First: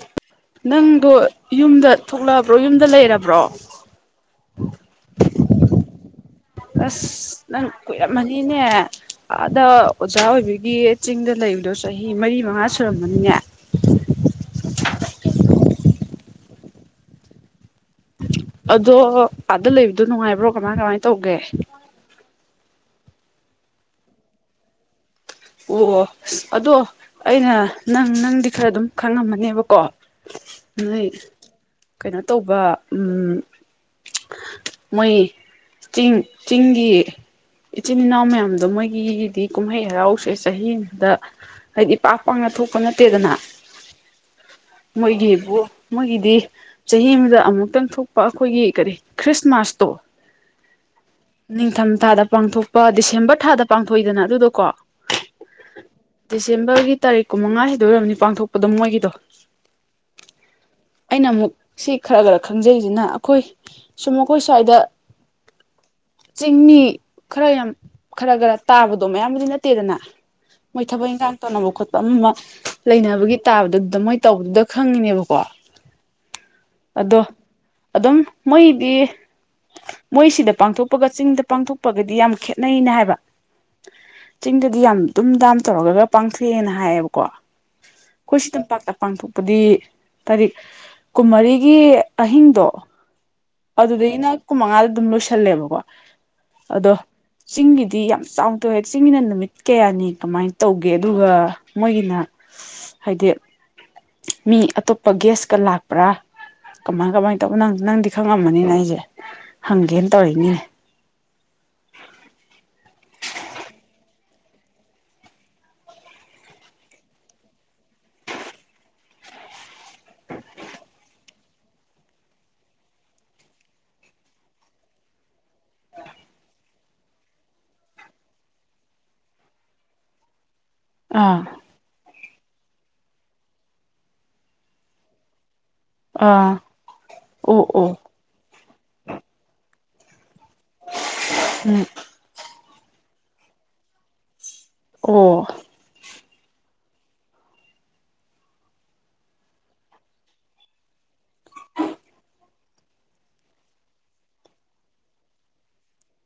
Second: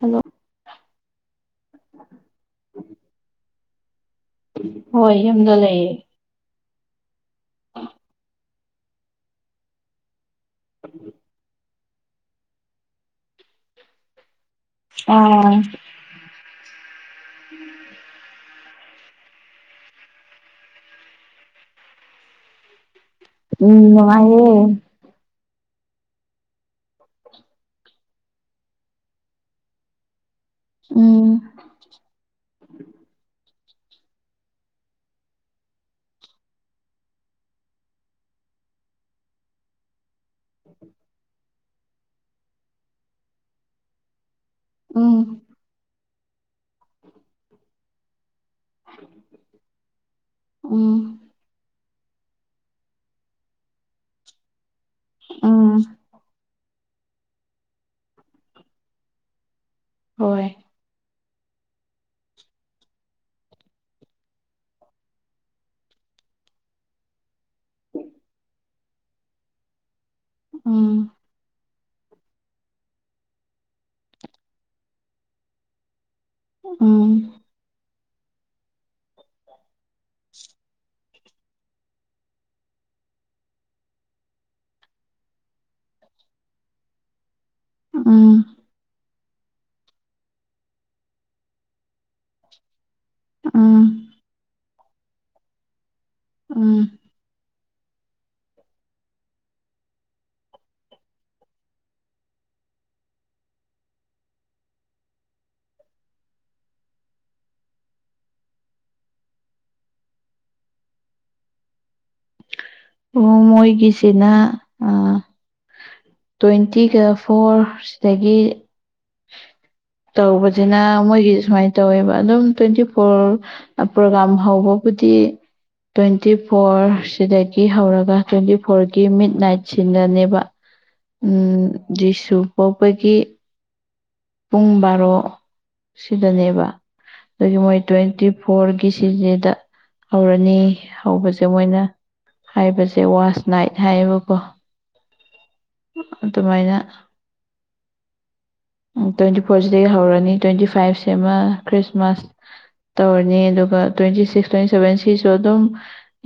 hello ꯅꯪꯗꯣ ꯌꯨꯝꯗ ꯊꯣꯛꯂꯛꯑꯕ꯭ꯔꯣ ꯌꯨꯝꯗ ꯂꯩꯔꯕ꯭ꯔꯣ ꯍꯣꯏ ꯌꯨꯝꯗ ꯂꯩꯌꯦ ꯑꯁ ꯅꯪ ꯀꯨꯔꯃꯅꯤꯅꯦ ꯑꯥꯗ ꯑꯣꯖꯥ ꯑꯣꯏꯕꯒꯤ ꯆꯤꯡꯗ ꯂꯩꯕꯗꯣ ꯆꯍꯤ ꯃꯔꯤ ꯃꯉꯥ ꯁꯨꯔꯝꯕꯅꯤꯅꯦ ꯑ ꯎꯝ ꯑꯗꯣ ꯑꯥꯗ ꯂꯩꯕꯗꯣ ꯅꯨꯡꯉꯥꯏꯕ꯭ꯔꯣ ꯀꯃꯥꯏ ꯀꯃꯥꯏꯅ ꯇꯧꯒꯦ ꯎꯝ ꯅꯨꯡꯉꯥꯏꯌꯦ ꯎ ꯑꯣ ꯑꯗꯣ ꯑꯩꯅ ꯅꯪ ꯅꯪꯗꯤ ꯈꯔ ꯑꯗꯨꯝ ꯈꯪꯉꯝꯃꯅꯦꯕꯀꯣ ꯅꯣꯏ ꯎꯝ ꯀꯩꯅꯣ ꯇꯧꯕ ꯎ ꯃꯣꯏ ꯆꯤꯡ ꯆꯤꯡꯒꯤ ꯏꯆꯤꯟ ꯏꯅꯥꯎ ꯃꯌꯥꯝꯗꯣ ꯃꯣꯏꯒꯤꯗꯤ ꯀꯨꯝꯍꯩ ꯍꯔꯥꯎ ꯆꯍꯤꯗ ꯍꯥꯏꯗꯤ ꯄꯥꯛ ꯄꯥꯛꯅ ꯊꯣꯛꯄ ꯅꯠꯇꯦꯗꯅ ꯎꯝ ꯃꯣꯏꯒꯤꯕꯨ ꯃꯣꯏꯒꯤꯗꯤ ꯆꯍꯤ ꯑꯃꯗ ꯑꯃꯨꯛꯇꯪ ꯊꯣꯛꯄ ꯑꯩꯈꯣꯏꯒꯤ ꯀꯔꯤ ꯈ꯭ꯔꯤꯁꯃꯥꯁ ꯇꯣ ꯎꯝ ꯅꯤꯡꯊꯝ ꯊꯥꯗ ꯄꯥꯡꯊꯣꯛꯄ ꯗꯤꯁꯦꯝꯕꯔ ꯊꯥꯗ ꯄꯥꯡꯊꯣꯛꯏꯗꯅ ꯑꯗꯨꯗꯣꯀꯣ ꯎꯝ ꯗꯤꯁꯦꯝꯕꯔꯒꯤ ꯇꯥꯔꯤꯛ ꯀꯨꯟꯃꯉꯥ ꯍꯥꯏꯗꯣꯏꯔꯕꯅꯤ ꯄꯥꯡꯊꯣꯛꯄꯗꯣ ꯃꯣꯏꯒꯤꯗꯣ ꯍꯣꯏ ꯑꯩꯅ ꯑꯃꯨꯛ ꯁꯤ ꯈꯔ ꯈꯔ ꯈꯪꯖꯩꯁꯤꯅ ꯑꯩꯈꯣꯏ ꯁꯨꯝ ꯃꯈꯣꯏ ꯁꯥꯏꯗ ꯆꯤꯡꯃꯤ ꯈꯔ ꯌꯥꯝ ꯈꯔ ꯈꯔ ꯇꯥꯕꯗꯣ ꯃꯌꯥꯝꯕꯨꯗꯤ ꯅꯠꯇꯦ ꯅꯠꯇꯦꯗꯅ ꯃꯣꯏ ꯎꯝ ꯊꯕꯛ ꯏꯟꯈꯥꯡ ꯇꯧꯅꯕ ꯈꯣꯠꯄ ꯑꯃ ꯑꯃ ꯂꯩꯅꯕꯒꯤ ꯇꯥꯕꯗꯨꯗ ꯃꯣꯏ ꯇꯧꯕꯗꯨꯗ ꯈꯪꯉꯤꯅꯦꯕꯀꯣ ꯎꯝ ꯑꯗꯣ ꯑꯗꯨꯝ ꯃꯣꯏꯗꯤ ꯃꯣꯏꯁꯤꯗ ꯄꯥꯡꯊꯣꯛꯄꯒ ꯆꯤꯡꯗ ꯄꯥꯡꯊꯣꯛꯄꯒꯗꯤ ꯌꯥꯝ ꯈꯦꯠꯅꯩꯩꯅ ꯍꯥꯏꯕ ꯆꯤꯡꯗꯗꯤ ꯌꯥꯝ ꯑꯗꯨꯝ ꯗꯥꯝ ꯇꯧꯔꯒꯒ ꯄꯥꯡꯊꯣꯛꯑꯦꯅ ꯍꯥꯏꯌꯦꯕꯀꯣ ꯎꯝ ꯑꯩꯈꯣꯏ ꯁꯤꯗ ꯄꯄꯥꯛꯇ ꯄꯥꯡꯊꯣꯛꯄꯗꯤ ꯇꯥꯔꯤꯛ ꯀꯨꯟꯃꯔꯤꯒꯤ ꯑꯍꯤꯡꯗꯣ ꯎꯝ ꯑꯗꯨꯗꯒꯤꯅ ꯀꯨꯟ ꯃꯉꯥꯗ ꯑꯗꯨꯝ ꯂꯣꯏꯁꯜꯂꯦꯕꯀꯣ ꯎꯝ ꯑꯗꯣ ꯆꯤꯡꯒꯤꯗꯤ ꯌꯥꯝ ꯆꯥꯎꯊꯣꯏꯋꯦ ꯆꯤꯡꯒꯤꯅ ꯅꯨꯃꯤꯠ ꯀꯌꯥꯅꯤ ꯀꯃꯥꯏꯅ ꯇꯧꯒꯦ ꯑꯗꯨꯒ ꯃꯣꯏꯒꯤꯅ ꯍꯥꯏꯗꯤ ꯃꯤ ꯑꯇꯣꯞꯄ ꯒꯦꯁꯀ ꯂꯥꯛꯄ꯭ꯔꯥ ꯀꯃꯥꯏ ꯀꯃꯥꯏꯅ ꯇꯧꯕ ꯅꯪꯁꯨ ꯅꯪꯗꯤ ꯈꯪꯉꯝꯃꯅꯤꯅ ꯑꯩꯁꯦ ꯍꯪꯒꯦꯅ ꯇꯧꯔꯤꯛꯅꯤꯅꯦ ꯑꯣ ꯃꯣꯏꯒꯤꯁꯤꯅ ꯑ ꯇ꯭ꯋꯦꯟꯇꯤꯒ ꯐꯣꯔ ꯁꯤꯗꯒꯤ ꯇꯧꯕꯁꯤꯅ ꯃꯣꯏꯒꯤ ꯁꯨꯃꯥꯏꯅ ꯇꯧꯋꯦꯕ ꯑꯗꯨꯝ ꯇ꯭ꯋꯦꯟꯇꯤ ꯐꯣꯔ ꯄ꯭ꯔꯣꯒꯥꯝ ꯍꯧꯕꯕꯨꯗꯤ ꯇ꯭ꯋꯦꯟꯇꯤ ꯐꯣꯔ ꯁꯤꯗ ꯍꯧꯔꯒ ꯇ꯭ꯋꯦꯟꯇꯤ ꯐꯣꯔꯒꯤ ꯃꯤꯗ ꯅꯥꯏꯠꯁꯤꯗꯅꯦꯕ ꯑꯥ ꯎꯝ ꯔꯤꯁꯨ ꯄꯣꯛꯄꯒꯤ ꯄꯨꯡ ꯕꯥꯔꯣ ꯑꯥ ꯁꯤꯗꯅꯦꯕ ꯑꯗꯒꯤ ꯑꯣ ꯃꯣꯏ ꯑꯣ ꯇ꯭ꯋꯦꯟꯇꯤ ꯐꯣꯔꯒꯤ ꯁꯤꯗꯗ ꯍꯧꯔꯅꯤ ꯍꯧꯕꯁꯦ ꯎꯝ ꯃꯣꯏꯅ ꯍꯥꯏꯕꯁꯦ ꯋꯥꯁ ꯅꯥꯏꯠ ꯍꯥꯏꯌꯦꯕꯀꯣ ꯑꯣ ꯑꯗꯨꯃꯥꯏꯅ ꯇ꯭ꯋꯦꯟꯇꯤ ꯐꯣꯔꯁꯤꯗꯒꯤ ꯍꯧꯔꯅꯤ ꯇ꯭ꯋꯦꯟꯇꯤ ꯐꯥꯏꯚꯁꯤꯃ ꯈ꯭ꯔꯤꯁꯃꯥꯁ ꯇꯧꯔꯅꯤ ꯑꯗꯨꯒ ꯇ꯭ꯋꯦꯟꯇꯤ ꯁꯤꯛꯁ ꯇ꯭ꯋꯦꯟꯇꯤ ꯁꯚꯦꯟ ꯁꯤꯁꯨ ꯑꯗꯨꯝ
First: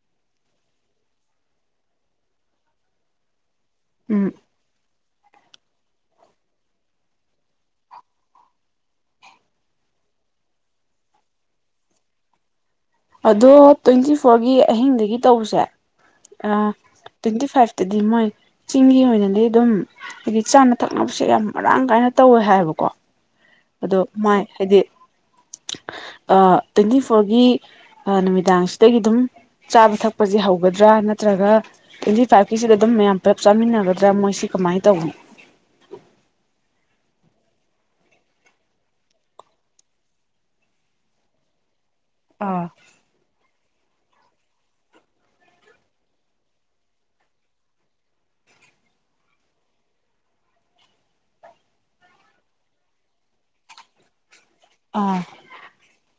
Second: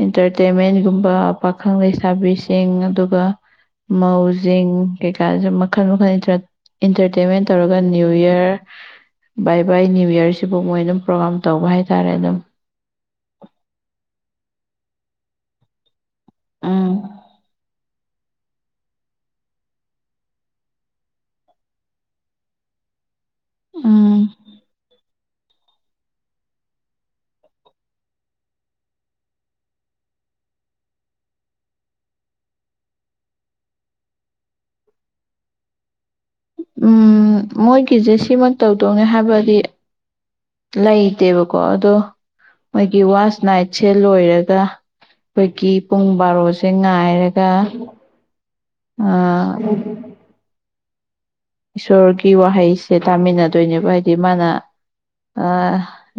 ꯏꯟꯇꯔꯇꯦꯟꯃꯦꯟꯒꯨꯝꯕ ꯄꯥꯈꯪ ꯂꯩꯁꯥꯕꯤꯁꯤꯡ ꯑꯗꯨꯒ ꯎꯝ ꯃꯎꯖꯤꯡ ꯀꯩꯀꯥꯁꯨ ꯃꯈꯜ ꯃꯈꯜ ꯏꯟꯇꯔꯇꯦꯟꯃꯦꯟ ꯇꯧꯔꯒ ꯅꯤꯌꯨ ꯏꯌꯥꯔ ꯕꯥꯏ ꯕꯥꯏ ꯅꯅꯤꯌꯨ ꯌꯌꯥꯔꯁꯤꯕꯨ ꯃꯣꯏ ꯑꯗꯨꯝ ꯄ꯭ꯔꯣꯒꯥꯝ ꯇꯧꯕ ꯍꯥꯏꯇꯥꯔꯦ ꯑꯗꯨꯝ ꯑꯗꯣ ꯇ꯭ꯋꯦꯟꯇꯤ ꯐꯣꯔꯒꯤ ꯑꯍꯤꯡꯗꯒꯤ ꯇꯧꯁꯦ ꯑ ꯎꯝ ꯇ꯭ꯋꯦꯟꯇꯤ ꯐꯥꯏꯚ ꯇꯗꯤꯝ ꯃꯣꯏ ꯆꯤꯡꯒꯤ ꯑꯣꯏꯅꯗꯤ ꯑꯗꯨꯝ ꯍꯥꯏꯗꯤ ꯆꯥꯅ ꯊꯛꯅꯕꯁꯦ ꯌꯥꯝ ꯃꯔꯥꯡ ꯀꯥꯏꯅ ꯇꯧꯋꯦ ꯍꯥꯏꯕꯀꯣ ꯑꯗꯣ ꯎꯝ ꯃꯥꯏ ꯍꯥꯏꯗꯤ ꯇ꯭ꯋꯦꯟꯇꯤ ꯐꯣꯔꯒꯤ ꯅꯨꯃꯤꯗꯥꯡꯁꯤꯗꯒꯤ ꯑꯗꯨꯝ ꯆꯥꯕ ꯊꯛꯄꯁꯦ ꯍꯧꯒꯗ꯭ꯔꯥ ꯅꯠꯇ꯭ꯔꯒ ꯇ꯭ꯋꯦꯟꯇꯤ ꯐꯥꯏꯚꯀꯤꯁꯤꯗ ꯑꯗꯨꯝ ꯃꯌꯥꯝ ꯄꯨꯂꯞ ꯆꯥꯃꯤꯟꯅꯒꯗ꯭ꯔꯥ ꯃꯣꯏ ꯁꯤ ꯀꯃꯥꯏꯅ ꯇꯧꯕꯅꯣ ꯎꯝ ꯃꯣꯏꯒꯤꯁꯦ ꯁꯤꯃ ꯇꯧꯗꯧꯅꯦ ꯍꯥꯏꯕꯗꯤ ꯂꯩꯇꯦꯕꯀꯣ ꯑꯗꯣ ꯑꯥ ꯃꯣꯏꯒꯤ ꯋꯥꯁ ꯅꯥꯏꯠ ꯠ ꯁꯦ ꯂꯣꯏꯔꯒ ꯑꯩꯈꯣꯏꯒꯤ ꯄꯨꯡ ꯕꯥꯔꯣꯁꯦ ꯉꯥꯏꯔꯒ ꯑꯥ ꯏꯁꯣꯔꯒꯤ ꯋꯥꯍꯩꯁꯦ ꯇꯥꯃꯤꯟꯅꯗꯣꯏꯅꯦꯕ ꯍꯥꯏꯗꯤ ꯃꯥꯅ ꯑꯥ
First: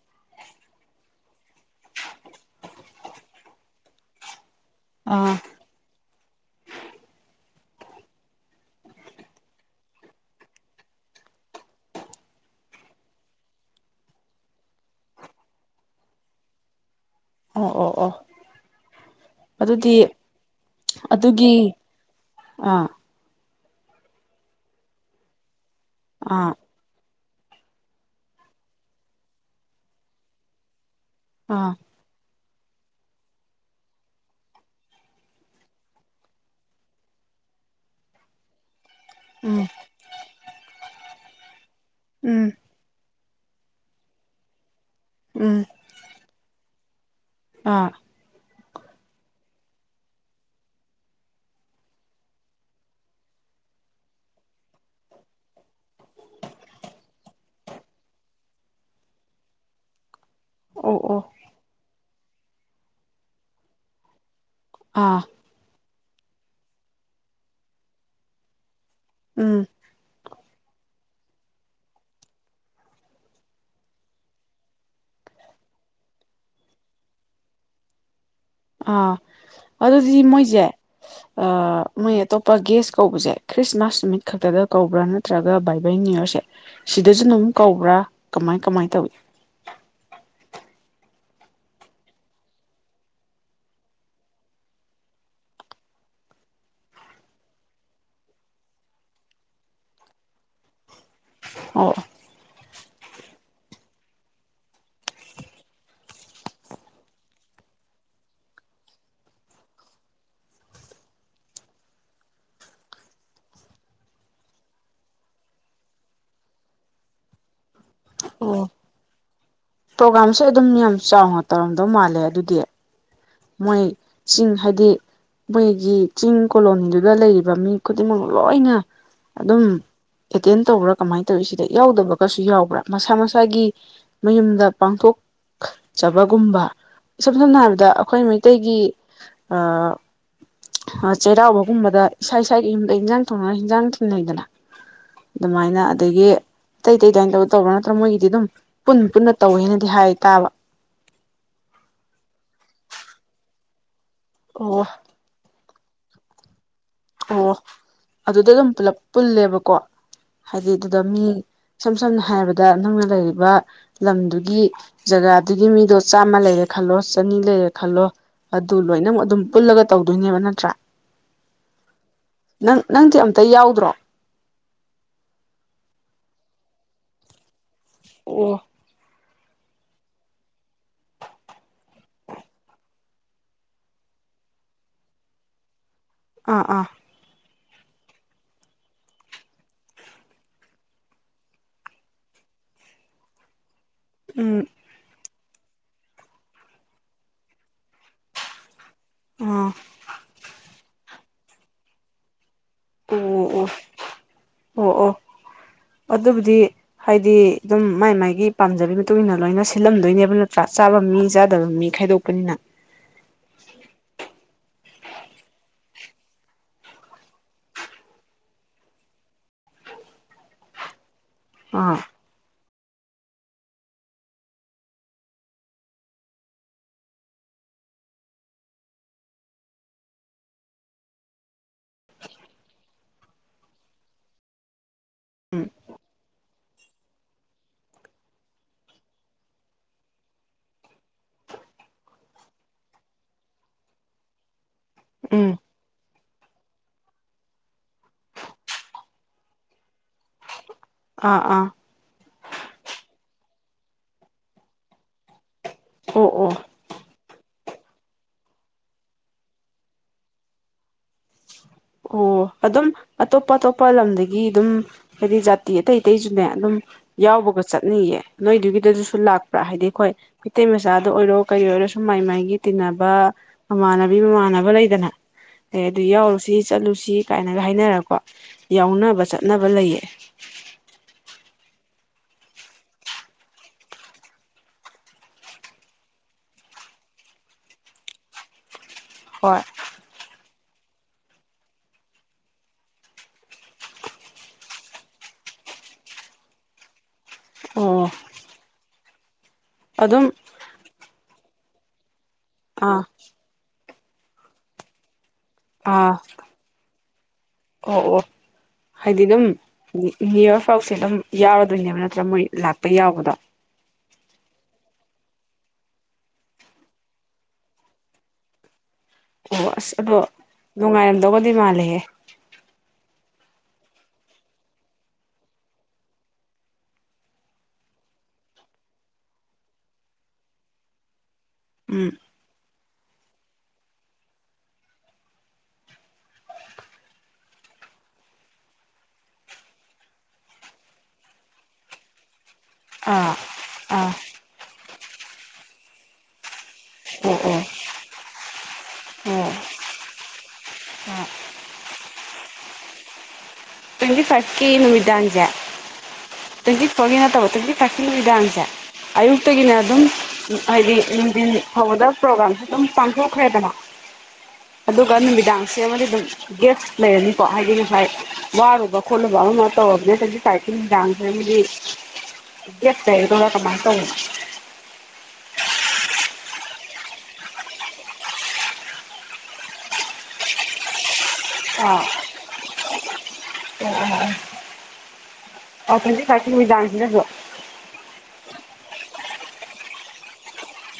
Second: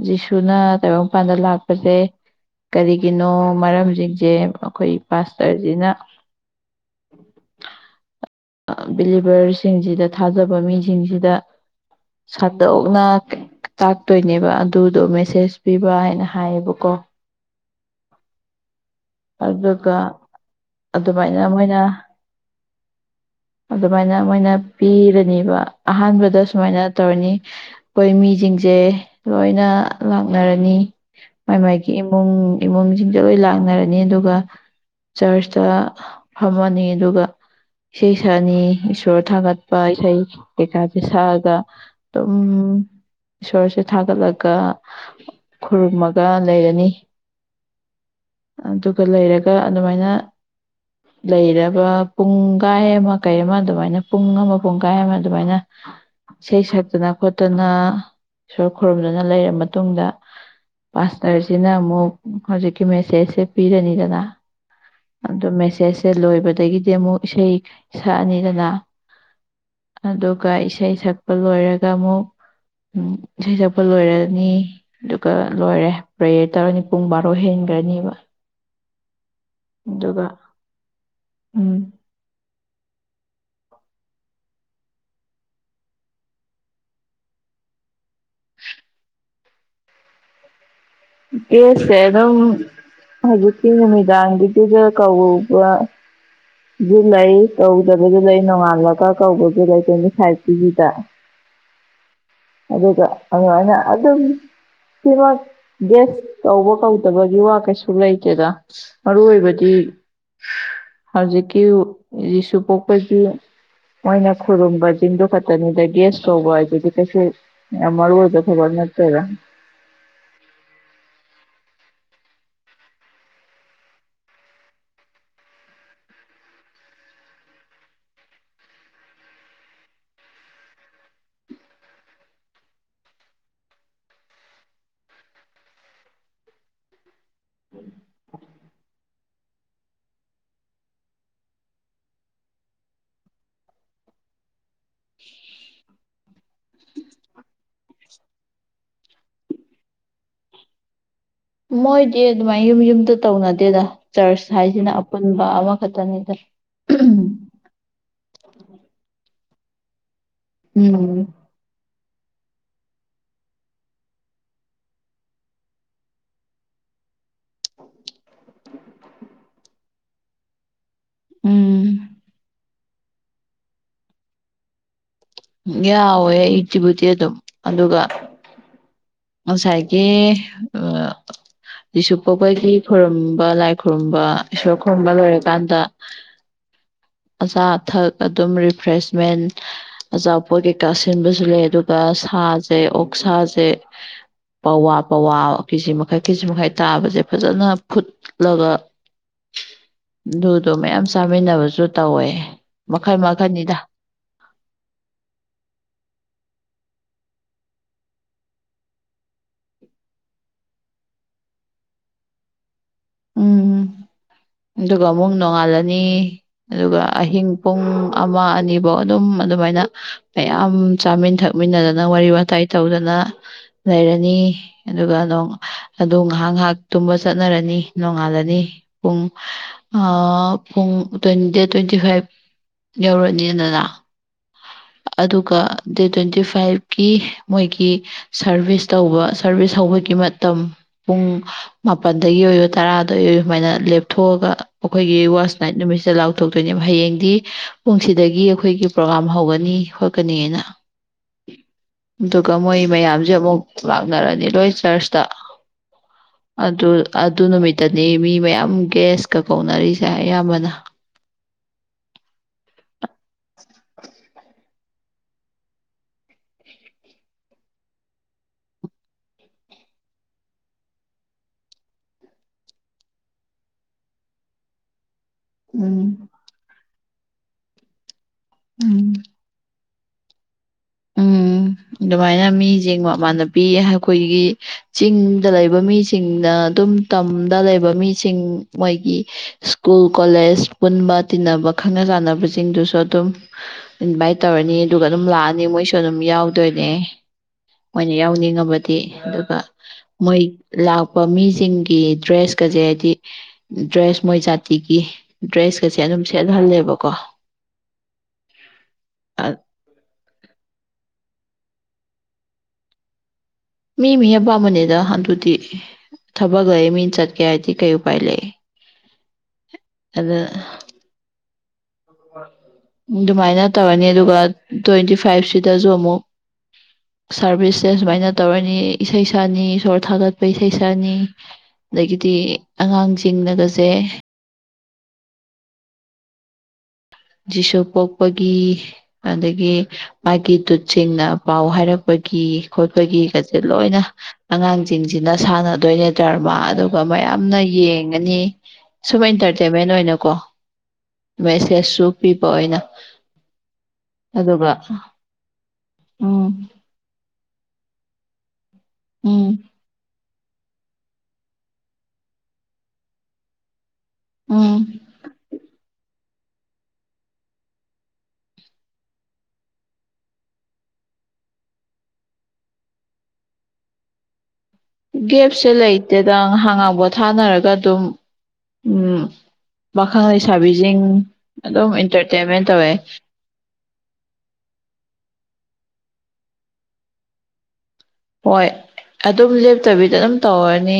ꯖꯤꯁꯨꯅ ꯇꯥꯏꯕꯪ ꯃꯄꯥꯟꯗ ꯂꯥꯛꯄꯁꯦ ꯀꯔꯤꯒꯤꯅꯣ ꯃꯔꯝꯁꯤꯡꯁꯦ ꯑꯩꯈꯣꯏ ꯑꯥ ꯄꯥꯁꯇꯔꯖꯤꯅ ꯕꯤꯂꯤꯚꯔꯁꯤꯡꯁꯤꯗ ꯊꯥꯖꯕ ꯃꯤꯁꯤꯡꯁꯤꯗ ꯁꯗꯣꯛꯅ ꯇꯥꯛꯇꯣꯏꯅꯦꯕ ꯑꯗꯨꯗꯣ ꯃꯦꯁꯦꯁ ꯄꯤꯕ ꯍꯥꯏꯅ ꯍꯥꯏꯌꯦꯕꯀꯣ ꯑꯣ ꯑꯣ ꯑꯣ ꯑꯗꯨꯗꯤ ꯑꯗꯨꯒ ꯑꯗꯨꯃꯥꯏꯅ ꯑꯗꯨꯒꯤ ꯃꯣꯏꯅ ꯑꯥ ꯑꯗꯨꯃꯥꯏꯅ ꯃꯣꯏꯅ ꯄꯤꯔꯅꯦꯕ ꯑꯍꯥꯟꯕꯗ ꯑꯥ ꯁꯨꯃꯥꯏꯅ ꯇꯧꯔꯅꯤ ꯑꯩꯈꯣꯏ ꯃꯤꯖꯤꯡꯁꯦ ꯂꯣꯏꯅ ꯂꯥꯛꯅꯔꯅꯤ ꯃꯥꯏ ꯑꯥ ꯃꯥꯏꯒꯤ ꯏꯃꯨꯡ ꯏꯃꯨꯡꯁꯤꯡꯁꯦ ꯂꯣꯏ ꯂꯥꯛꯅꯔꯅꯤ ꯑꯗꯨꯒ ꯆꯔꯆꯇ ꯐꯝꯃꯅꯤ ꯑꯗꯨꯒ ꯏꯁꯩ ꯁꯛꯑꯅꯤ ꯏꯁꯣꯔ ꯎꯝ ꯊꯥꯛꯒꯠꯄ ꯏꯁꯩ ꯀꯩꯀꯥꯁꯦ ꯁꯛꯑꯒ ꯑꯗꯨꯝ ꯎꯝ ꯏꯁꯣꯔꯁꯦ ꯊꯥꯒꯠꯂꯒ ꯎꯝ ꯈꯨꯔꯨꯝꯃꯒ ꯂꯩꯔꯅꯤ ꯑꯥ ꯑꯗꯨꯒ ꯂꯩꯔꯒ ꯑꯗꯨꯃꯥꯏꯅ ꯂꯩꯔꯕ ꯄꯨꯡ ꯨꯄꯨꯡꯒꯥꯢ ꯑꯃ ꯀꯩ ꯑꯃ ꯑꯗꯨꯃꯥꯏꯅ ꯄꯨꯡ ꯑꯃ ꯄꯨꯡ ꯀꯥꯏ ꯑꯃ ꯑꯗꯨꯃꯥꯏꯅ ꯏꯁꯩ ꯁꯛꯇꯅ ꯈꯣꯠꯇꯅ ꯏꯁꯣꯔ ꯈꯨꯔꯨꯝꯗꯨꯅ ꯂꯩꯔꯕ ꯃꯇꯨꯡꯗ ꯑꯣ ꯑꯣ ꯄꯥꯁꯇꯔꯁꯤꯅ ꯑꯃꯨꯛ ꯍꯧꯖꯤꯛꯀꯤ ꯃꯦꯁꯦꯖꯁꯦ ꯄꯤꯔꯅꯤꯗꯅ ꯑꯥ ꯑꯗꯨ ꯃꯦꯁꯦꯁꯁꯦ ꯂꯣꯏꯕꯗꯒꯤꯗꯤ ꯑꯃꯨꯛ ꯏꯁꯩ ꯁꯛꯑꯅꯤꯗꯅ ꯎꯝ ꯑꯗꯨꯒ ꯏꯁꯩ ꯁꯛꯄ ꯂꯣꯏꯔꯒ ꯑꯃꯨꯛ ꯎꯝ ꯏꯁꯩ ꯁꯛꯄ ꯂꯣꯏꯔꯅꯤ ꯑꯗꯨꯒ ꯂꯣꯏꯔꯦ ꯄ꯭ꯔꯦ ꯇꯔꯅꯤ ꯄꯨꯡ ꯕꯥꯔꯣ ꯍꯦꯟꯈ꯭ꯔꯅꯦꯕ ꯑꯥ ꯑꯗꯨꯗꯤ ꯃꯣꯏꯁꯦ ꯎꯝ ꯃꯣꯏ ꯑꯇꯣꯞ ꯄ ꯒꯦꯁ ꯀꯧꯕꯁꯦ ꯈ꯭ꯔꯤꯁꯃꯥꯁ ꯅꯨꯃꯤꯠ ꯈꯛꯇꯗ ꯀꯧꯕ꯭ꯔꯥ ꯅꯠꯇ꯭ꯔꯒ ꯕꯥꯏꯕꯜ ꯅꯅꯤꯌꯨ ꯌꯔꯁꯦ ꯁꯤꯗꯁꯨ ꯑꯗꯨꯝ ꯀꯧꯕ꯭ꯔꯥ ꯀꯃꯥꯏ ꯀꯃꯥꯏꯅ ꯇꯧꯏ ꯑꯦꯁꯦ ꯑꯗꯨꯝ ꯍꯧꯖꯤꯛꯀꯤ ꯅꯨꯃꯤꯗꯥꯡꯒꯤꯗꯨꯗ ꯀꯧꯕ ꯨ ꯗꯨꯅꯥꯑꯩ ꯀꯧꯗꯕꯁꯨ ꯂꯩ ꯅꯣꯡꯉꯥꯜꯂꯒ ꯀꯧꯕꯁꯨ ꯂꯩ ꯇ꯭ꯋꯦꯟꯇꯤ ꯐꯥꯏꯚ ꯀꯤꯗꯨꯗ ꯑꯣꯑꯣ ꯑꯗꯨꯒ ꯑꯗꯨꯃꯥꯏꯅ ꯑꯗꯨꯝ ꯄꯤꯃꯛ ꯒꯦꯁ ꯇꯧꯕ ꯀꯧꯗꯕꯒꯤ ꯋꯥ ꯀꯩꯁꯨ ꯂꯩꯇꯦꯗ ꯃꯔꯨ ꯑꯣꯏꯕꯗꯤ ꯍꯧꯖꯤꯛꯀꯤ ꯖꯤꯁꯨ ꯄꯣꯛꯄꯒꯤ ꯃꯣꯏꯅ ꯈꯨꯔꯨꯝꯕꯁꯤꯡꯗꯨ ꯈꯛꯇꯅꯤꯗ ꯒꯦꯁ ꯇꯧꯕ ꯍꯥꯏꯗꯨꯗꯤ ꯀꯩꯁꯨ ꯌꯥꯝ ꯃꯔꯨ ꯑꯣꯏ ꯑꯣ ꯐꯤꯄꯔꯋꯦꯜ ꯅꯠꯇꯦꯗ ꯄ꯭ꯔꯣꯒꯥꯝꯁꯦ ꯑꯗꯨꯝ ꯌꯥꯝ ꯆꯥꯎꯅ ꯇꯧꯔꯝꯗꯧ ꯃꯥꯜꯂꯦ ꯑꯗꯨꯗꯤ ꯃꯣꯏ ꯆꯤꯡ ꯍꯥꯏꯗꯤ ꯃꯣꯏꯒꯤ ꯆꯤꯡ ꯀꯣꯂꯣꯅꯤꯗꯨꯗ ꯂꯩꯔꯤꯕ ꯃꯤ ꯈꯨꯗꯤꯡꯃꯛ ꯂꯣꯏꯅ ꯑꯗꯨꯝ ꯑꯦꯇꯦꯟ ꯇꯧꯕ꯭ꯔꯥ ꯀꯃꯥꯏꯅ ꯇꯧꯋꯤ ꯁꯤꯗ ꯌꯥꯎꯗꯕꯒꯁꯨ ꯌꯥꯎꯕ꯭ꯔꯥ ꯃꯁꯥ ꯃꯁꯥꯒꯤ ꯃꯌꯨꯝꯗ ꯄꯥꯡꯊꯣꯛꯆꯕꯒꯨꯝꯕ ꯏꯁꯝ ꯁꯝꯅ ꯍꯥꯏꯔꯕꯗ ꯃꯤꯇꯩꯩꯒꯤ ꯑ ꯆꯩꯔꯥꯎꯕꯒꯨꯝꯕꯗ ꯏꯁꯥ ꯏꯁꯥꯒꯤ ꯌꯨꯝꯗ ꯏꯟꯖꯥꯡ ꯊꯣꯡꯅꯔ ꯍꯤꯟꯖꯥꯡ ꯊꯤꯟꯅꯩꯗꯅ ꯑꯗꯨꯃꯥꯏꯅ ꯑꯗꯒꯤ ꯑꯇꯩ ꯑꯇꯩ ꯑꯗꯨꯃꯥꯏꯅ ꯇꯧ ꯇꯧꯕ꯭ꯔꯥ ꯅꯠꯇ꯭ꯔꯒ ꯃꯣꯏꯒꯤꯗꯤ ꯑꯗꯨꯝ ꯄꯨꯟ ꯄꯨꯟꯅ ꯇꯧꯋꯦꯅꯗꯤ ꯍꯥꯏ ꯇꯥꯕ ꯃꯣꯏꯗꯤ ꯑꯗꯨꯃꯥꯏ ꯌꯨꯝ ꯌꯨꯝꯗ ꯇꯧꯅꯗꯦꯗ ꯆꯔꯆ ꯑꯣ ꯍꯥꯏꯁꯤꯅ ꯄꯨꯟꯕ ꯑꯃꯈꯛꯇꯅꯤꯗ ꯑꯣ ꯑꯗꯨꯗ ꯑꯗꯨꯝ ꯄꯨꯂꯞ ꯄꯨꯜꯂꯦꯕꯀꯣ ꯍꯥꯏꯗꯤ ꯑꯗꯨꯗ ꯃꯤ ꯏꯁꯝ ꯁꯝꯅ ꯍꯥꯏꯔꯕꯗ ꯅꯪꯅ ꯂꯩꯔꯤꯕ ꯂꯝꯗꯨꯒꯤ ꯖꯒꯥꯗꯨꯒꯤ ꯃꯤꯗꯣ ꯆꯥꯝꯃ ꯂꯩꯔꯦ ꯈꯜꯂꯣ ꯆꯅꯤ ꯂꯩꯔꯦ ꯈꯜꯂꯣ ꯑꯗꯨ ꯂꯣꯏꯅꯃꯛ ꯑꯗꯨꯝ ꯄꯨꯜꯂꯒ ꯇꯧꯗꯣꯏꯅꯦꯕ ꯅꯠꯇ꯭ꯔꯥ ꯎꯝ ꯅꯪ ꯅꯪꯗꯤ ꯑꯝꯇ ꯌꯥꯎꯗ꯭ꯔꯣ ꯌꯥꯎꯋꯦ ꯑꯤꯠꯀꯤꯕꯨꯗꯤ ꯑꯗꯨꯝ ꯑꯗꯨꯒ ꯑꯣ ꯉꯁꯥꯏꯒꯤ ꯑ ꯖꯤꯁꯨ ꯄꯣꯛꯄꯒꯤ ꯈꯨꯔꯨꯝꯕ ꯂꯥꯏ ꯈꯨꯔꯨꯝꯕ ꯏꯁꯣꯔ ꯈꯨꯔꯨꯝꯕ ꯂꯣꯏꯔꯀꯥꯟꯗ ꯑꯥ ꯑꯥ ꯑꯆꯥ ꯑꯊꯛ ꯑꯗꯨꯝ ꯔꯤꯐ꯭ꯔꯦꯁꯃꯦꯟ ꯑꯆꯥꯄꯣꯠ ꯀꯩꯀꯥꯁꯤꯟꯕꯁꯨ ꯂꯩ ꯑꯗꯨꯒ ꯁꯥꯁꯦ ꯑꯣꯛꯁꯥꯁꯦ ꯎꯝ ꯄꯋꯥ ꯄꯋꯥ ꯀꯤꯖꯤ ꯃꯈꯥꯏ ꯀꯤꯖꯤ ꯃꯈꯥꯏ ꯇꯥꯕꯁꯦ ꯐꯖꯅ ꯐꯨꯠꯂꯒ ꯑꯥ ꯑꯗꯨꯗꯣ ꯃꯌꯥꯝ ꯆꯥꯃꯤꯟꯅꯕꯁꯨ ꯇꯧꯋꯦ ꯃꯈꯜ ꯑꯣ ꯑꯣ ꯃꯈꯜꯅꯤꯗ ꯑꯣ ꯑꯣ ꯑꯗꯨꯕꯨꯗꯤ ꯍꯥꯏꯗꯤ ꯑꯗꯨꯝ ꯃꯥꯏ ꯃꯥꯥꯏꯒꯤ ꯄꯥꯝꯖꯕꯤ ꯃꯇꯨꯡꯏꯟꯅ ꯂꯣꯏꯅ ꯁꯤꯜꯂꯝꯗꯣꯏꯅꯦꯕ ꯅꯠꯇ꯭ꯔꯥ ꯆꯥꯕ ꯃꯤ ꯆꯥꯗꯕ ꯃꯤ ꯈꯥꯏꯗꯣꯛꯄꯅꯤꯅ ꯎꯝ [unintelligible] ꯑꯗꯨꯒ ꯑꯃꯨꯛ ꯅꯣꯡꯉꯥꯜꯂꯅꯤ ꯑꯗꯨꯒ ꯑꯍꯤꯡ ꯄꯨꯡ ꯑꯃ ꯑꯅꯤꯕꯧꯑꯗꯨꯝ ꯑꯗꯨꯃꯥꯏꯅ ꯃꯌꯥꯝ ꯆꯥꯃꯤꯟꯊꯛ ꯑꯥ ꯃꯤꯟꯅꯗꯅ ꯋꯥꯔꯤ ꯋꯥꯇꯥꯏ ꯇꯧꯗꯅ ꯂꯩꯔꯅꯤ ꯑꯗꯨꯒ ꯅꯣꯡ ꯑꯗꯨ ꯉꯥꯏꯍꯥꯛ ꯉꯥꯏꯍꯥꯛ ꯇꯨꯝꯕ ꯆꯠꯅꯔꯅꯤ ꯅꯣꯡꯉꯥꯜꯂꯅꯤ ꯄꯨꯡ ꯑꯥ ꯄꯨꯡ ꯗꯦꯠ ꯇ꯭ꯋꯦꯟꯇꯤ ꯐꯥꯏꯚ ꯌꯧꯔꯅꯤꯗꯅ ꯑꯗꯨꯒ ꯎꯝ ꯗꯦꯠ ꯇ꯭ꯋꯦꯟꯇꯤ ꯐꯥꯏꯚ ꯀꯤ ꯃꯣꯏꯒꯤ ꯁꯔꯚꯤꯁ ꯇꯧꯕ ꯁꯔꯚꯤꯁ ꯍꯧꯕꯒꯤ ꯃꯇꯝ ꯄꯨꯡ ꯃꯥꯄꯜꯗꯒꯤ ꯑꯣꯏꯌꯨ ꯇꯔꯥꯗꯒꯤ ꯑꯣꯏꯌꯨ ꯁꯨꯃꯥꯏꯅ ꯂꯦꯞꯊꯣꯛꯑꯒ ꯑꯩꯈꯣꯏꯒꯤ ꯎꯝ ꯋꯥꯁ ꯅꯥꯏꯠ ꯅꯨꯃꯤꯠꯁꯤꯗ ꯂꯥꯎꯊꯣꯛ ꯊꯣꯛꯇꯣꯏꯅꯦꯕ ꯍꯌꯦꯡꯗꯤ ꯄꯨꯡꯁꯤꯗꯒꯤ ꯑꯩꯈꯣꯏꯒꯤ ꯄ꯭ꯔꯣꯒꯥꯝ ꯍꯧꯒꯅꯤ ꯈꯣꯠꯀꯅꯤꯅ ꯑꯥ ꯑꯥ ꯑꯗꯨꯒ ꯃꯣꯏ ꯃꯌꯥꯝꯁꯦ ꯑꯃꯨꯛ ꯂꯥꯛꯅꯔꯅꯤ ꯂꯣꯏ ꯆꯔꯆꯇ ꯑꯣ ꯑꯣ ꯑꯗꯨ ꯑꯗꯨ ꯅꯨꯃꯤꯠꯇꯅꯤ ꯃꯤ ꯃꯌꯥꯝ ꯒ꯭ꯦꯁꯀ ꯀꯧꯅꯔꯤꯁꯦ ꯑꯌꯥꯝꯕꯅ ꯑꯣ ꯑꯗꯨꯝ ꯑꯇꯣꯞꯄ ꯑꯇꯣꯞꯄ ꯂꯝꯗꯒꯤ ꯑꯗꯨꯝ ꯍꯥꯏꯗꯤ ꯖꯥꯇꯤ ꯑꯇꯩ ꯑꯇꯩꯁꯨꯅꯦ ꯑꯗꯨꯝ ꯌꯥꯎꯕꯒ ꯆꯠꯅꯤꯡꯌꯦ ꯅꯣꯏꯗꯨꯒꯤꯗꯗꯨꯁꯨ ꯂꯥꯛꯄ꯭ꯔꯥ ꯍꯥꯏꯗꯤ ꯑꯩꯈꯣꯏ ꯃꯩꯇꯩ ꯃꯆꯥꯗ ꯑꯣꯏꯔꯣ ꯀꯔꯤ ꯑꯣꯏꯔꯣ ꯁꯨꯝ ꯃꯥꯏ ꯃꯥꯏꯒꯤ ꯇꯤꯟꯅꯕ ꯃꯃꯥꯟꯅꯕꯤ ꯃꯃꯥꯟꯅꯕ ꯂꯩꯗꯅ ꯑꯦ ꯑꯗꯨ ꯎꯝ ꯌꯥꯎꯔꯨꯁꯤ ꯆꯠꯂꯨꯁꯤ ꯀꯥꯏꯅꯒ ꯍꯥꯏꯅꯔꯀꯣ ꯎꯝ ꯌꯥꯎꯅꯕ ꯆꯠꯅꯕ ꯂꯩꯌꯦ ꯎ ꯎꯝ [inaudible] ꯑꯗꯨꯃꯥꯏꯅ ꯃꯤꯁꯤꯡ ꯃꯃꯥꯟꯅꯕꯤ ꯑꯩꯈꯣꯏꯒꯤ ꯆꯤꯡꯗ ꯂꯩꯕ ꯃꯤꯁꯤꯡꯅ ꯑꯗꯨꯝ ꯇꯝꯗ ꯂꯩꯕ ꯃꯤꯁꯤꯡ ꯃꯣꯏꯒꯤ ꯍꯣꯏ ꯁ꯭ꯀꯨꯜ ꯀꯣꯂꯦꯖ ꯄꯨꯟꯕ ꯇꯤꯟꯅꯕ ꯈꯪꯅ ꯆꯥꯟꯅꯕꯁꯤꯡꯗꯨꯁꯨ ꯑꯗꯨꯝ ꯏꯟꯚꯥꯏꯠ ꯇꯧꯔꯅꯤ ꯑꯗꯨꯒ ꯑꯗꯨꯝ ꯂꯥꯛꯑꯅꯤ ꯑ ꯃꯣꯏꯁꯨ ꯑꯗꯨꯝ ꯌꯥꯎꯗꯣꯏꯅꯦ ꯑꯣ ꯃꯣꯏꯅ ꯌꯥꯎꯅꯤꯡꯉꯕꯗꯤ ꯑꯗꯨꯒ ꯑꯗꯨꯝ ꯃꯣꯏ ꯂꯥꯛꯄ ꯃꯤꯁꯤꯡꯒꯤ ꯗ꯭ꯔꯦꯁꯀꯁꯦ ꯑꯥ ꯍꯥꯏꯗꯤ ꯗ꯭ꯔꯦꯁ ꯃꯣꯏ ꯆꯥꯇꯤꯒꯤ ꯗ꯭ꯔꯦꯁꯀꯁꯦ ꯑꯥ ꯑꯗꯨꯝ ꯁꯦꯠꯍꯜꯂꯦꯕꯀꯣ ꯑꯣ ꯑꯣ ꯍꯥꯏꯗꯤ ꯑꯗꯨꯝ ꯅ꯭ꯌꯨ ꯌꯌꯥꯔ ꯐꯥꯎꯁꯦ ꯑꯗꯨꯝ ꯌꯥꯎꯔꯗꯣꯏꯅꯦꯕ ꯅꯠꯇ꯭ꯔꯥ ꯃꯣꯏ ꯂꯥꯛꯄ ꯌꯥꯎꯕꯗꯣ ꯃꯤ ꯃꯤ ꯑꯄꯥꯝꯕꯅꯦꯗ ꯑꯗꯨꯗꯤ ꯊꯕꯛ ꯂꯩ ꯃꯤꯅ ꯆꯠꯀꯦ ꯍꯥꯏꯗꯤ ꯀꯩ ꯎꯄꯥꯏ ꯂꯩ ꯑꯣ ꯑꯁ ꯑꯗꯣ ꯑꯗ ꯅꯨꯡꯉꯥꯏꯔꯝꯗꯧꯒꯗꯤ ꯃꯥꯜꯂꯦꯍꯦ ꯑꯗꯨꯃꯥꯏꯅ ꯇꯧꯔꯅꯤ ꯑꯗꯨꯒ ꯇ꯭ꯋꯦꯟꯇꯤ ꯐꯥꯏꯚ ꯁꯤꯗꯁꯨ ꯑꯃꯨꯛ [unintelligible] ꯁꯥꯔꯚꯤꯁꯁꯦ ꯁꯨꯃꯥꯏꯅ ꯇꯧꯔꯅꯤ ꯏꯁꯩ ꯁꯛꯅꯤ ꯏꯁꯣꯔ ꯊꯥꯒꯠꯄ ꯏꯁꯩ ꯁꯛꯅꯤ ꯎꯝ ꯑꯗꯒꯤꯗꯤ ꯑꯉꯥꯡꯁꯤꯡꯅꯒꯁꯦ ꯖꯤꯁꯨ ꯄꯣꯛꯄꯒꯤ ꯑꯗꯒꯤ ꯃꯥꯒꯤ ꯇꯨꯠꯁꯤꯡꯅ ꯄꯥꯎ ꯍꯥꯏꯔꯛꯄꯒꯤ ꯑꯥ ꯈꯣꯠꯄꯒꯤꯒꯁꯦ ꯂꯣꯏꯅ ꯑꯥ ꯑꯉꯥꯡꯁꯤꯡꯁꯤꯅ ꯁꯥꯟꯅꯗꯣꯏꯅꯦ ꯗꯔꯃ ꯑꯗꯨꯒ ꯑꯣ ꯃꯌꯥꯝꯅ ꯌꯦꯡꯉꯅꯤ ꯁꯨꯝ ꯑꯣ ꯑꯦꯟꯇꯔꯇꯦꯟꯃꯦꯟ ꯑꯣꯏꯅꯀꯣ ꯑꯣ ꯃꯦꯁꯦꯁ ꯁꯨ ꯄꯤꯕ ꯑꯣꯏꯅ ꯇ꯭ꯋꯦꯟꯇꯤ ꯐꯥꯏꯔꯚꯀꯤ ꯑꯗꯨꯒ ꯅꯨꯃꯤꯗꯥꯡꯁꯦ ꯎꯝ ꯇ꯭ꯋꯦꯟꯇꯤ ꯐꯣꯔꯒꯤ ꯅꯠꯇꯧꯕ ꯇ꯭ꯋꯦꯟꯇꯤ ꯐꯥꯏꯚꯀꯤ ꯅꯨꯃꯤꯗꯥꯡꯁꯦ ꯎꯝ ꯑꯌꯨꯛꯇꯒꯤꯅꯦ ꯑꯗꯨꯝ ꯍꯥꯏꯗꯤ ꯅꯨꯡꯊꯤꯟ ꯐꯥꯎꯕꯗ ꯄ꯭ꯔꯣꯒꯥꯝꯁꯨ ꯑꯗꯨꯝ ꯄꯥꯡꯊꯣꯛꯈ꯭ꯔꯦꯗꯅ ꯎꯝ ꯅꯨꯃꯤꯗꯥꯡꯁꯦ ꯑꯃꯗꯤ ꯑꯗꯨꯝ ꯒꯦꯞ ꯂꯩꯔꯅꯤꯀꯣ ꯍꯥꯏꯗꯤ ꯉꯁꯥꯏ ꯋꯥꯔꯨꯕ ꯈꯣꯠꯂꯨꯕ ꯑꯃꯥ ꯑꯃꯥ ꯇꯧꯔꯕꯅꯤꯅ [unintelligible] ꯍꯥꯏꯗꯤ [unintelligible] [unintelligible] ꯀꯃꯥꯏ ꯇꯧꯕꯅꯣ ꯒꯦꯞꯁꯦ ꯂꯩꯇꯦꯗ ꯉꯍꯥꯛ ꯉꯍꯥꯛ ꯄꯣꯊꯥꯅꯔꯒ ꯑꯗꯨꯝ ꯎ ꯄꯥꯈꯪ ꯂꯩꯁꯥꯕꯤꯁꯤꯡ ꯑꯗꯨꯝ ꯑꯥ ꯏꯟꯇꯔꯇꯦꯟꯃꯦꯟ ꯇꯧꯋꯦ [unintelligible] [unintelligible] ꯍꯣꯏ ꯑꯗꯨꯝ ꯂꯦꯞꯇꯕꯤꯗ ꯑꯗꯨꯝ ꯇꯧꯔꯅꯤ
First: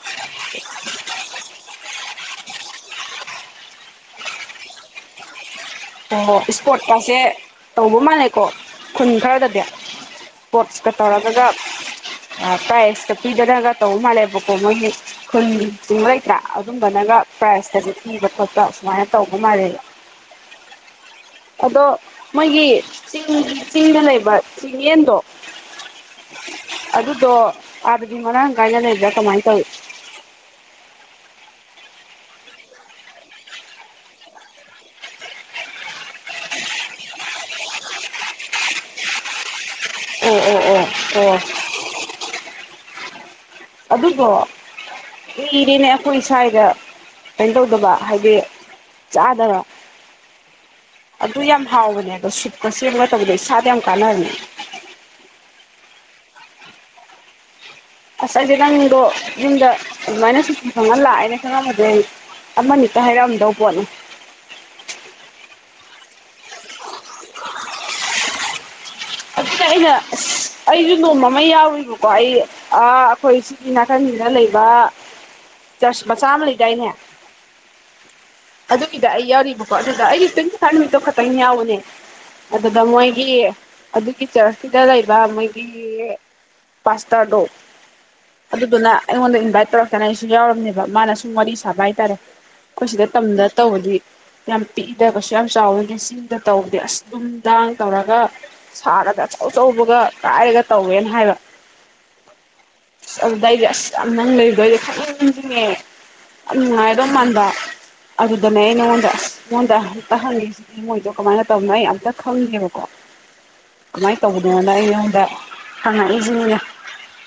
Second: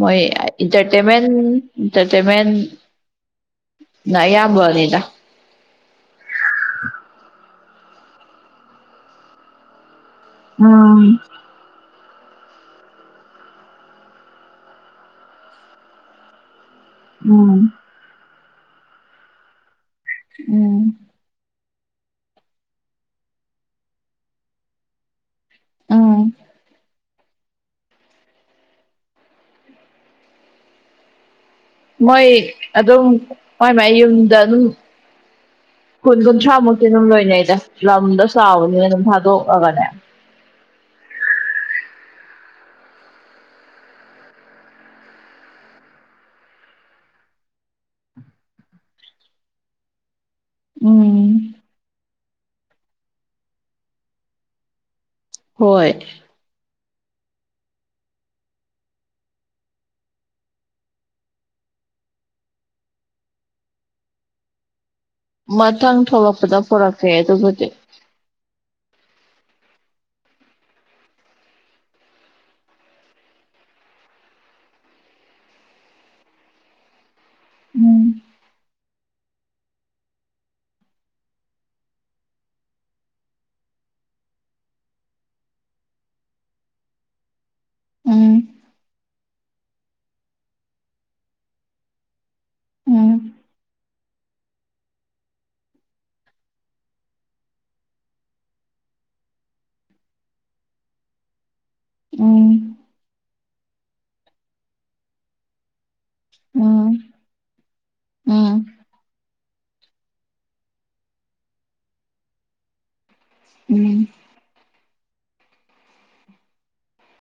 ꯃꯣꯏ ꯏꯟꯇꯔꯇꯦꯟꯃꯦꯟ ꯏꯟꯇꯔꯇꯦꯟꯃꯦꯟ ꯅ ꯑꯌꯥꯝꯕꯅꯤꯗ ꯑꯣ ꯏꯁꯄꯣꯔꯠꯀꯁꯦ ꯇꯧꯕ ꯃꯥꯜꯂꯦꯀꯣ ꯈꯨꯟ ꯈꯔꯗꯗꯤ ꯏꯁꯄꯣꯔꯠꯁꯀ ꯎꯝ ꯇꯧꯔꯒ ꯕ꯭ꯔꯥꯏꯁ ꯄꯤꯗꯅꯒ ꯇꯧ ꯃꯥꯜꯂꯦꯕ ꯃꯣꯏ ꯈꯨꯟꯒꯤ ꯆꯤꯡꯕ ꯂꯩꯇ꯭ꯔꯥ ꯑꯗꯨꯝꯕꯗꯒ ꯎꯝ ꯄ꯭ꯔꯥꯏꯒꯁꯤ ꯄꯤꯕ ꯈꯣꯠꯄ ꯁꯨꯃꯥꯏꯅ ꯇꯧꯕ ꯃꯥꯜꯂꯦꯕ ꯎꯝ ꯑꯗꯣ ꯃꯣꯏꯒꯤ ꯆꯤꯡꯒꯤ ꯆꯤꯡꯗ ꯂꯩꯕ ꯆꯤꯡꯌꯦꯟꯗꯣ ꯑꯥꯝ ꯑꯗꯨꯗꯣ ꯑꯥꯗꯗꯤ ꯃꯔꯥꯡ ꯀꯥꯏꯅ ꯂꯩꯕ꯭ꯔꯥ ꯀꯃꯥꯏꯅ ꯇꯧꯋꯤ ꯃꯣꯏ ꯑꯗꯨꯝ ꯃꯣꯏ ꯃꯌꯨꯝꯗ ꯑꯗꯨꯝ ꯀꯨꯟ ꯀꯨꯟꯊ꯭ꯔꯥ ꯃꯨꯛꯇꯤ ꯑꯗꯨꯝ ꯂꯣꯏꯅꯩꯗ ꯂꯝꯗꯣ ꯆꯥꯎꯕꯅꯤꯅ ꯑꯗꯨꯝ ꯊꯥꯗꯣꯛꯂꯒꯅꯦ ꯑꯣ ꯑꯣ ꯑꯣ ꯑꯣ ꯑꯗꯨꯗꯣ ꯏꯔꯦꯅꯦ ꯑꯩꯈꯣꯏ ꯁꯋꯥꯏꯗ ꯀꯩꯅꯣ ꯇꯧꯗꯕ ꯍꯥꯏꯗꯤ ꯆꯥꯗꯕ ꯎꯝ ꯑꯗꯨ ꯌꯥꯝ ꯍꯥꯎꯕꯅꯦ ꯑꯗꯣ ꯁꯨꯞꯀ ꯁꯦꯝꯕꯒ ꯇꯧꯕꯗ ꯏꯁꯥꯗ ꯌꯥꯝ ꯀꯥꯟꯅꯕꯅꯦ ꯍꯣꯏ ꯑꯁ ꯑꯩꯁꯦ ꯅꯪꯗꯣ ꯌꯨꯝꯗ ꯑꯗꯨꯃꯥꯏꯅ ꯁꯨꯇꯤ ꯐꯪꯉ ꯂꯥꯛꯑꯦꯅ ꯈꯪꯉꯝꯃꯗꯤ ꯑꯃꯅꯤꯛꯇ ꯍꯥꯏꯔꯛꯑꯝꯗꯧꯕ ꯄꯣꯠꯅꯤ ꯃꯊꯪ ꯊꯣꯛꯂꯛꯄꯗ ꯄꯨꯔꯛꯀꯦ ꯑꯗꯨꯕꯨꯗꯤ [unintelligible] ꯑꯩꯅ ꯑꯁ ꯑꯩꯁꯨ ꯅꯣꯡꯃ ꯑꯃ ꯌꯥꯎꯔꯨꯏꯕꯀꯣ ꯑꯩ ꯑ ꯑꯩꯈꯣꯏ ꯁꯤꯒꯤ ꯅꯥꯀꯟꯁꯤꯡꯗ ꯂꯩꯕ ꯆꯔꯆ ꯃꯆꯥ ꯑꯃ ꯂꯩꯗꯥꯏꯅꯦ ꯎꯝ ꯑꯗꯨꯒꯤꯗ ꯑꯩ ꯌꯥꯎꯔꯤꯕꯀꯣ ꯑꯗꯨꯗ ꯑꯩꯗꯤ ꯇ꯭ꯋꯦꯟꯇꯤ ꯐꯥꯏꯔꯚ ꯅꯨꯃꯤꯠꯇꯣ ꯈꯛꯇꯪ ꯌꯥꯎꯕꯅꯦ ꯑꯗꯨꯗ ꯃꯣꯏꯒꯤ ꯀꯤ ꯆꯔꯁꯁꯤꯗ ꯂꯩꯕ ꯃꯣꯏꯒꯤ ꯄꯥꯁꯇꯔꯗꯣ ꯎꯝ ꯑꯗꯨꯗꯨꯅ ꯑꯩꯉꯣꯟꯗ ꯏꯟꯚꯥꯏꯠ ꯇꯧꯔꯛꯇꯅ ꯑꯩꯁꯨ ꯌꯥꯎꯔꯝꯅꯦꯕ ꯃꯥꯅ ꯁꯨꯝ ꯋꯥꯔꯤ ꯁꯥꯕ ꯍꯥꯏꯇꯥꯔꯦ ꯑꯩꯈꯣꯏ ꯁꯤꯗ ꯎꯝ ꯇꯝꯗ ꯇꯧꯕꯗꯤ ꯌꯥꯝ ꯄꯤꯛꯏꯗꯕꯁꯨ ꯌꯥꯝ ꯆꯥꯎꯋꯦꯗꯤ ꯁꯤꯗ ꯇꯧꯕꯗꯤ ꯑꯁ ꯗꯨꯝ ꯗꯥꯡ ꯇꯧꯔꯒ ꯁꯥꯔꯒ ꯑꯆꯧ ꯑꯆꯧꯕꯒ ꯀꯥꯏꯔꯒ ꯇꯧꯋꯦꯅ ꯍꯥꯏꯕ ꯎꯝ ꯑꯁ ꯑꯗꯨꯗꯩꯗꯤ ꯑꯁ ꯌꯥꯝ ꯅꯪ ꯂꯩꯕꯗꯣꯏꯗꯤ ꯈꯪꯅꯤꯡ ꯅꯤꯡꯁꯤꯡꯉꯦ ꯌꯥꯝ ꯎꯝ ꯅꯨꯡꯉꯥꯏꯗꯣ ꯃꯥꯟꯕ ꯑꯗꯨꯗꯅꯦ ꯎꯝ ꯑꯩ ꯅꯉꯣꯟꯗ ꯉꯣꯟꯗ ꯑꯛꯇ ꯍꯪꯒꯦꯁꯤꯗꯤ ꯃꯣꯏꯗꯣ ꯀꯃꯥꯏꯅ ꯇꯧꯅꯣ ꯑꯩ ꯑꯝꯇ ꯈꯪꯗꯦꯕꯀꯣ ꯎꯝ ꯀꯃꯥꯏꯅ ꯇꯧꯕꯅꯣꯅ ꯑꯩ ꯅꯉꯣꯟꯗ ꯍꯪꯉꯛꯏꯁꯤꯅꯤꯅꯦ